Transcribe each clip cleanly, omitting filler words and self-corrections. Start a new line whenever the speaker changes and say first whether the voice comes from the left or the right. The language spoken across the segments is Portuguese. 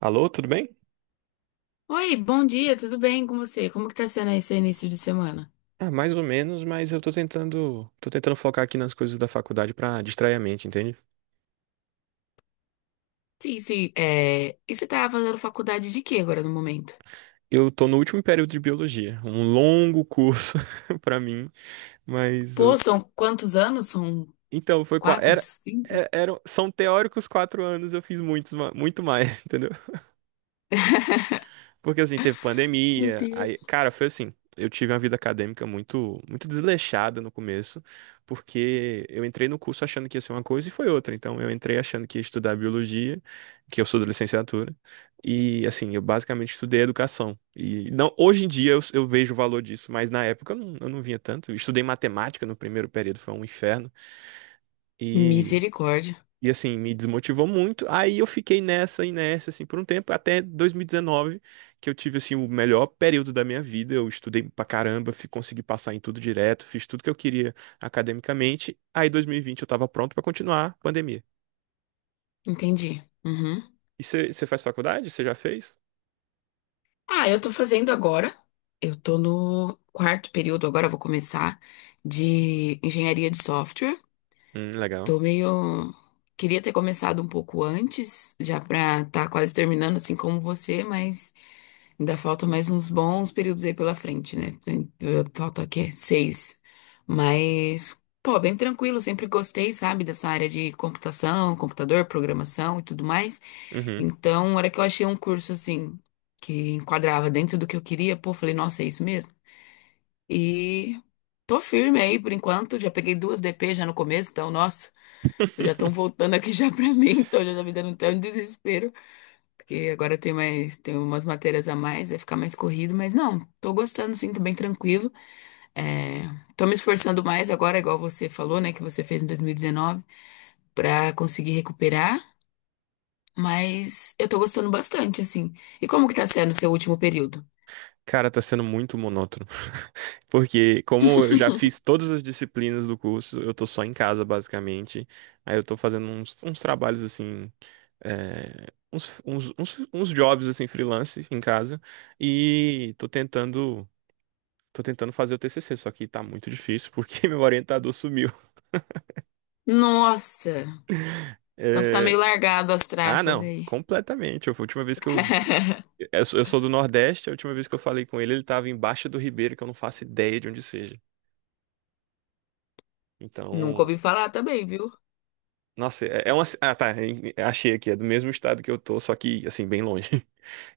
right: Alô, tudo bem?
left: Oi, bom dia, tudo bem com você? Como que tá sendo esse início de semana?
right: Ah, mais ou menos, mas eu tô tentando focar aqui nas coisas da faculdade pra distrair a mente, entende?
left: Sim, sim. E você tá fazendo faculdade de quê agora no momento?
right: Eu tô no último período de biologia, um longo curso pra mim, mas
left: Pô, são quantos anos? São
right: então foi qua-
left: quatro,
right: era,
left: cinco?
right: é- eram são teóricos 4 anos, eu fiz muitos, muito mais, entendeu? Porque assim, teve
left: Meu
right: pandemia, aí,
left: Deus.
right: cara, foi assim, eu tive uma vida acadêmica muito muito desleixada no começo, porque eu entrei no curso achando que ia ser uma coisa e foi outra. Então eu entrei achando que ia estudar biologia, que eu sou da licenciatura, e assim, eu basicamente estudei educação. E não, hoje em dia eu vejo o valor disso, mas na época eu não vinha tanto. Eu estudei matemática no primeiro período, foi um inferno. E
left: Misericórdia.
right: e assim, me desmotivou muito. Aí eu fiquei nessa e nessa, assim, por um tempo, até 2019, que eu tive, assim, o melhor período da minha vida. Eu estudei pra caramba, consegui passar em tudo direto, fiz tudo que eu queria academicamente. Aí, 2020, eu tava pronto pra continuar a pandemia.
left: Entendi. Uhum.
right: E você faz faculdade? Você já fez?
left: Ah, eu tô fazendo agora. Eu tô no quarto período agora, eu vou começar de engenharia de software.
right: Legal.
left: Tô meio. Queria ter começado um pouco antes, já pra estar quase terminando, assim como você, mas. Ainda falta mais uns bons períodos aí pela frente, né? Falta o quê? Seis. Mas, pô, bem tranquilo, sempre gostei, sabe, dessa área de computação, computador, programação e tudo mais.
right: Uhum.
left: Então, na hora que eu achei um curso assim, que enquadrava dentro do que eu queria, pô, falei, nossa, é isso mesmo. E tô firme aí por enquanto, já peguei duas DP já no começo, então, nossa, já estão voltando aqui já pra mim, então já tá me dando até um desespero. Porque agora tem mais, tem umas matérias a mais, vai ficar mais corrido, mas não, tô gostando sim, tô bem tranquilo. É, Tô me esforçando mais agora, igual você falou, né, que você fez em 2019, pra conseguir recuperar, mas eu tô gostando bastante, assim. E como que tá sendo o seu último período?
right: Cara, tá sendo muito monótono. Porque, como eu já fiz todas as disciplinas do curso, eu tô só em casa, basicamente. Aí eu tô fazendo uns trabalhos assim. Uns jobs assim freelance em casa e tô tentando fazer o TCC, só que tá muito difícil porque meu orientador sumiu.
left: Nossa, então você tá
right: É.
left: meio largado as
right: Ah,
left: traças
right: não,
left: aí.
right: completamente. A última vez que eu sou do Nordeste, a última vez que eu falei com ele, ele tava em Baixa do Ribeiro, que eu não faço ideia de onde seja.
left: Nunca
right: Então,
left: ouvi falar também, viu?
right: nossa, é uma. Ah, tá. Achei aqui. É do mesmo estado que eu tô, só que, assim, bem longe.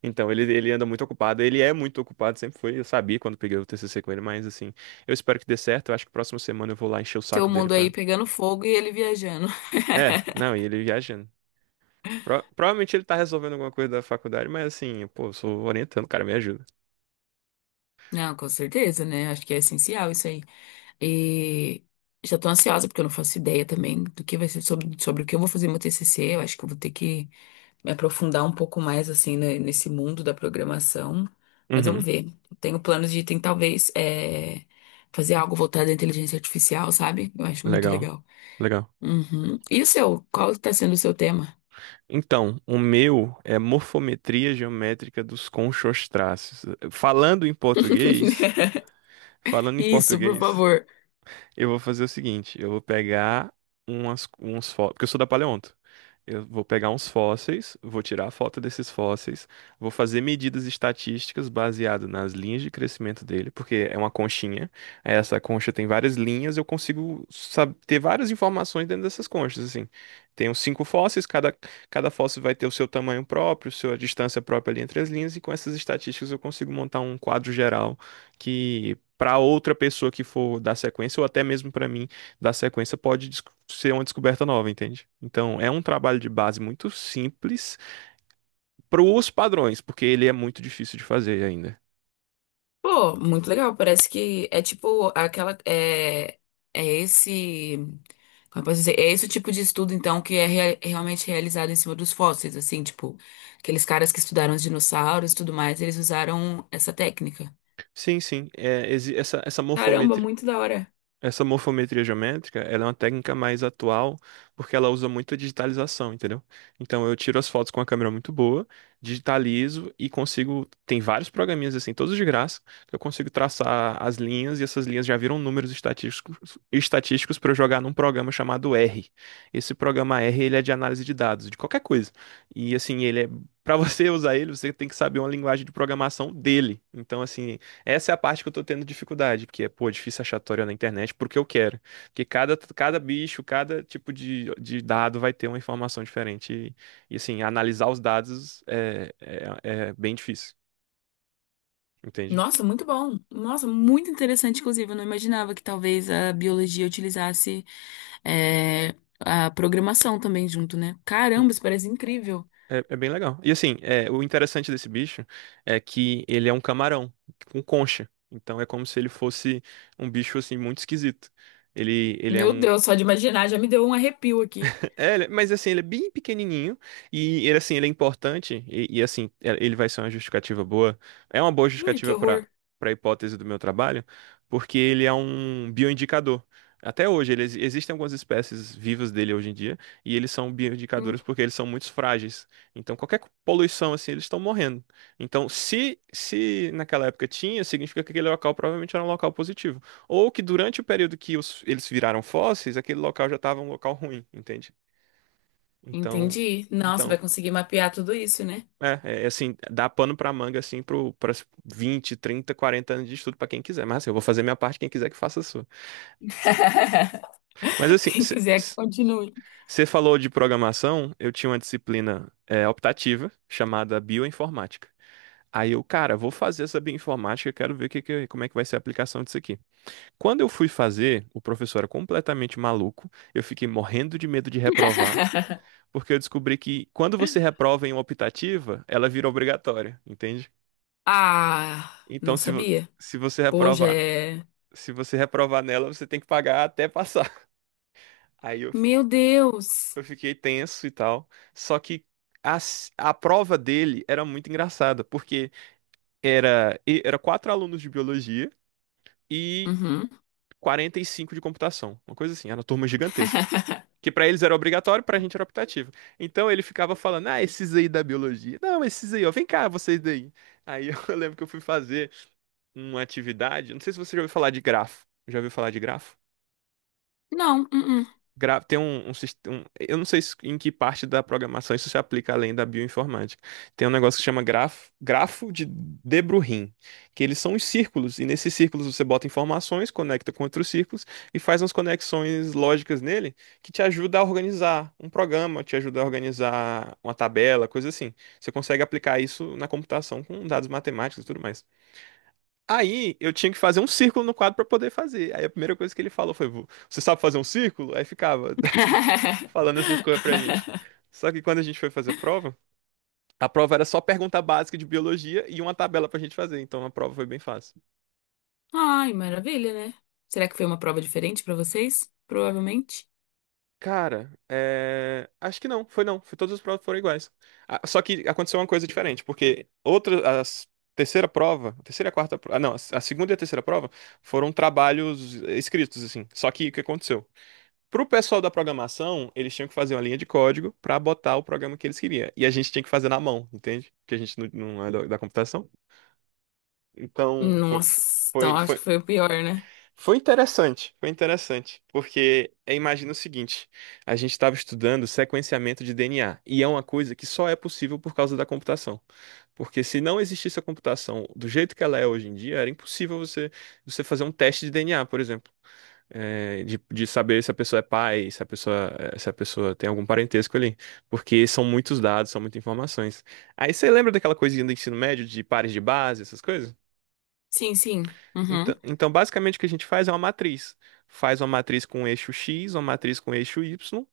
right: Então, ele anda muito ocupado. Ele é muito ocupado, sempre foi. Eu sabia quando peguei o TCC com ele, mas, assim, eu espero que dê certo. Eu acho que próxima semana eu vou lá encher o
left: Seu
right: saco dele
left: mundo aí
right: pra.
left: pegando fogo e ele viajando.
right: É, não, e ele viajando. Provavelmente ele tá resolvendo alguma coisa da faculdade, mas, assim, pô, eu sou orientando, o cara, me ajuda.
left: Não, com certeza, né? Acho que é essencial isso aí. E já tô ansiosa, porque eu não faço ideia também do que vai ser sobre, sobre o que eu vou fazer no meu TCC. Eu acho que eu vou ter que me aprofundar um pouco mais, assim, nesse mundo da programação. Mas vamos
right: Uhum,
left: ver. Eu tenho planos de, tem, talvez, fazer algo voltado à inteligência artificial, sabe? Eu acho muito
right: legal.
left: legal.
right: Legal.
left: Uhum. E o seu? Qual está sendo o seu tema?
right: Então, o meu é morfometria geométrica dos conchostráceos. Falando em português, falando em
left: Isso, por
right: português.
left: favor.
right: Eu vou fazer o seguinte, eu vou pegar uns fósseis, porque eu sou da paleonto. Eu vou pegar uns fósseis, vou tirar a foto desses fósseis, vou fazer medidas estatísticas baseado nas linhas de crescimento dele, porque é uma conchinha. Aí Essa concha tem várias linhas, eu consigo ter várias informações dentro dessas conchas, assim. Tenho 5 fósseis, cada fóssil vai ter o seu tamanho próprio, sua distância própria ali entre as linhas, e com essas estatísticas eu consigo montar um quadro geral para outra pessoa que for dar sequência, ou até mesmo para mim dar sequência, pode ser uma descoberta nova, entende? Então, é um trabalho de base muito simples para os padrões, porque ele é muito difícil de fazer ainda.
left: Pô, muito legal. Parece que é tipo aquela. É, é esse. Como eu posso dizer? É esse o tipo de estudo, então, que é realmente realizado em cima dos fósseis, assim, tipo, aqueles caras que estudaram os dinossauros e tudo mais, eles usaram essa técnica.
right: Sim, sim. Essa
left: Caramba,
right: morfometria,
left: muito da hora.
right: essa morfometria geométrica, ela é uma técnica mais atual, porque ela usa muito a digitalização, entendeu? Então eu tiro as fotos com uma câmera muito boa, digitalizo e consigo, tem vários programinhas assim, todos de graça, que eu consigo traçar as linhas e essas linhas já viram números estatísticos para eu jogar num programa chamado R. Esse programa R, ele é de análise de dados, de qualquer coisa. E assim, ele é para você usar ele, você tem que saber uma linguagem de programação dele. Então assim, essa é a parte que eu tô tendo dificuldade, porque pô, é difícil achar tutorial na internet porque eu quero. Porque cada bicho, cada tipo de dado vai ter uma informação diferente. E, assim, analisar os dados é bem difícil, entende?
left: Nossa, muito bom. Nossa, muito interessante, inclusive. Eu não imaginava que talvez a biologia utilizasse é, a programação também junto, né?
right: Hum.
left: Caramba, isso parece incrível.
right: É, é bem legal. E assim, é, o interessante desse bicho é que ele é um camarão com concha. Então é como se ele fosse um bicho assim muito esquisito. Ele é
left: Meu
right: um...
left: Deus, só de imaginar já me deu um arrepio aqui.
right: É, mas assim, ele é bem pequenininho e ele assim, ele é importante e ele vai ser uma justificativa boa. É uma boa
left: Ai, que
right: justificativa
left: horror.
right: para a hipótese do meu trabalho, porque ele é um bioindicador. Até hoje, existem algumas espécies vivas dele hoje em dia e eles são
left: Hum,
right: bioindicadores porque eles são muito frágeis. Então, qualquer poluição assim, eles estão morrendo. Então, se naquela época tinha, significa que aquele local provavelmente era um local positivo, ou que durante o período que eles viraram fósseis, aquele local já estava um local ruim, entende? Então,
left: entendi. Não, você
right: então,
left: vai conseguir mapear tudo isso, né?
right: é assim, dá pano pra manga assim pro para 20, 30, 40 anos de estudo pra quem quiser. Mas assim, eu vou fazer minha parte, quem quiser que faça a sua. Mas assim,
left: Quem quiser que continue.
right: você falou de programação, eu tinha uma disciplina optativa chamada bioinformática. Aí eu, cara, vou fazer essa bioinformática, quero ver como é que vai ser a aplicação disso aqui. Quando eu fui fazer, o professor era completamente maluco, eu fiquei morrendo de medo de reprovar, porque eu descobri que quando você reprova em uma optativa, ela vira obrigatória, entende?
left: Ah, não
right: Então,
left: sabia.
right: se você
left: Pô, já
right: reprovar,
left: é.
right: se você reprovar nela, você tem que pagar até passar. Aí eu, fi-
left: Meu Deus.
right: eu fiquei tenso e tal. Só que a prova dele era muito engraçada, porque era 4 alunos de biologia e
left: Uhum.
right: 45 de computação. Uma coisa assim, era uma turma gigantesca. Que pra eles era obrigatório, pra gente era optativo. Então ele ficava falando, ah, esses aí da biologia. Não, esses aí, ó, vem cá, vocês daí. Aí eu lembro que eu fui fazer uma atividade, não sei se você já ouviu falar de grafo. Já ouviu falar de grafo?
left: Não, uh-uh.
right: Tem um sistema. Eu não sei em que parte da programação isso se aplica além da bioinformática. Tem um negócio que chama grafo, grafo de De Broglie, que eles são os círculos, e nesses círculos você bota informações, conecta com outros círculos e faz umas conexões lógicas nele que te ajuda a organizar um programa, te ajuda a organizar uma tabela, coisa assim. Você consegue aplicar isso na computação com dados matemáticos e tudo mais. Aí eu tinha que fazer um círculo no quadro pra poder fazer. Aí a primeira coisa que ele falou foi: Você sabe fazer um círculo?" Aí ficava falando essas coisas pra gente. Só que quando a gente foi fazer a prova era só pergunta básica de biologia e uma tabela pra gente fazer. Então a prova foi bem fácil.
left: Ai, maravilha, né? Será que foi uma prova diferente pra vocês? Provavelmente.
right: Cara, é... acho que não, foi não. Foi, todas as provas foram iguais. Ah, só que aconteceu uma coisa diferente, porque outra, as terceira prova, a terceira e a quarta prova, ah, não, a segunda e a terceira prova foram trabalhos escritos, assim. Só que o que aconteceu? Pro pessoal da programação, eles tinham que fazer uma linha de código para botar o programa que eles queriam. E a gente tinha que fazer na mão, entende? Porque a gente não é da computação. Então,
left: Nossa, então
right: foi,
left: acho que
right: foi,
left: foi o pior, né?
right: foi interessante. Foi interessante. Porque é, imagina o seguinte: a gente estava estudando sequenciamento de DNA. E é uma coisa que só é possível por causa da computação. Porque se não existisse a computação do jeito que ela é hoje em dia, era impossível você fazer um teste de DNA, por exemplo de saber se a pessoa é pai, se a pessoa, se a pessoa tem algum parentesco ali. Porque são muitos dados, são muitas informações. Aí você lembra daquela coisinha do ensino médio, de pares de base, essas coisas?
left: Sim, sim. Uhum.
right: Então, então, basicamente o que a gente faz é uma matriz. Faz uma matriz com eixo X, uma matriz com eixo Y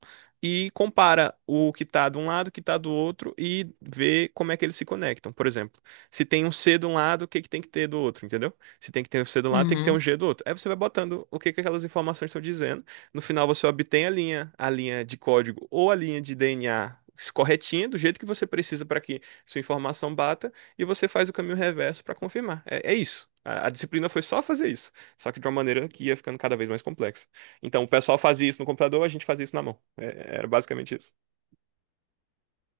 right: e compara o que está de um lado, o que está do outro e vê como é que eles se conectam. Por exemplo, se tem um C de um lado, o que que tem que ter do outro, entendeu? Se tem que ter um C de um lado, tem que ter um
left: Uhum.
right: G do outro. Aí você vai botando o que que aquelas informações estão dizendo. No final você obtém a linha de código ou a linha de DNA corretinha, do jeito que você precisa para que sua informação bata e você faz o caminho reverso para confirmar. É, é isso. A disciplina foi só fazer isso, só que de uma maneira que ia ficando cada vez mais complexa. Então, o pessoal fazia isso no computador, a gente fazia isso na mão. Era basicamente isso.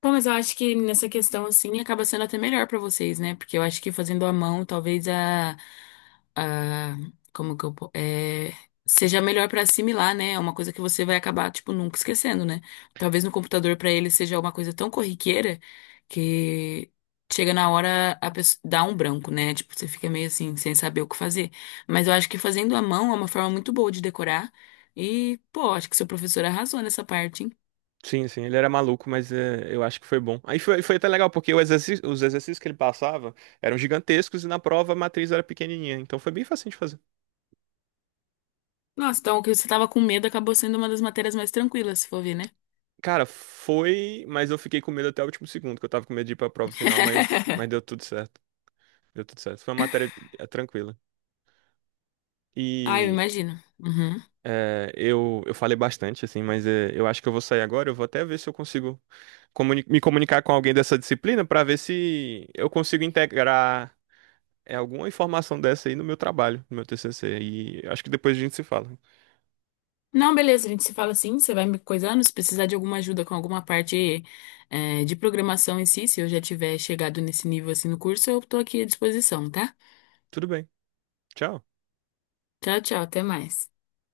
left: Pô, mas eu acho que nessa questão, assim, acaba sendo até melhor pra vocês, né? Porque eu acho que fazendo à mão, talvez a, como que eu, seja melhor pra assimilar, né? É uma coisa que você vai acabar, tipo, nunca esquecendo, né? Talvez no computador pra ele seja uma coisa tão corriqueira que chega na hora a pessoa dá um branco, né? Tipo, você fica meio assim, sem saber o que fazer. Mas eu acho que fazendo à mão é uma forma muito boa de decorar. E, pô, acho que seu professor arrasou nessa parte, hein?
right: Sim, sim, ele era maluco, mas é, eu acho que foi bom. Aí foi até legal, porque os exercícios que ele passava eram gigantescos e na prova a matriz era pequenininha, então foi bem fácil de fazer.
left: Nossa, então o que você tava com medo acabou sendo uma das matérias mais tranquilas, se for ver, né?
right: Cara, foi, mas eu fiquei com medo até o último segundo, que eu tava com medo de ir pra prova final, mas deu tudo certo. Deu tudo certo. Foi uma matéria tranquila.
left: Ah, eu
right: E...
left: imagino. Uhum.
right: É, eu falei bastante, assim, mas é, eu acho que eu vou sair agora. Eu vou até ver se eu consigo me comunicar com alguém dessa disciplina para ver se eu consigo integrar alguma informação dessa aí no meu trabalho, no meu TCC. E acho que depois a gente se fala.
left: Não, beleza, a gente se fala assim, você vai me coisando, se precisar de alguma ajuda com alguma parte de programação em si, se eu já tiver chegado nesse nível assim no curso, eu tô aqui à disposição, tá?
right: Tudo bem. Tchau.
left: Tchau, tchau, até mais.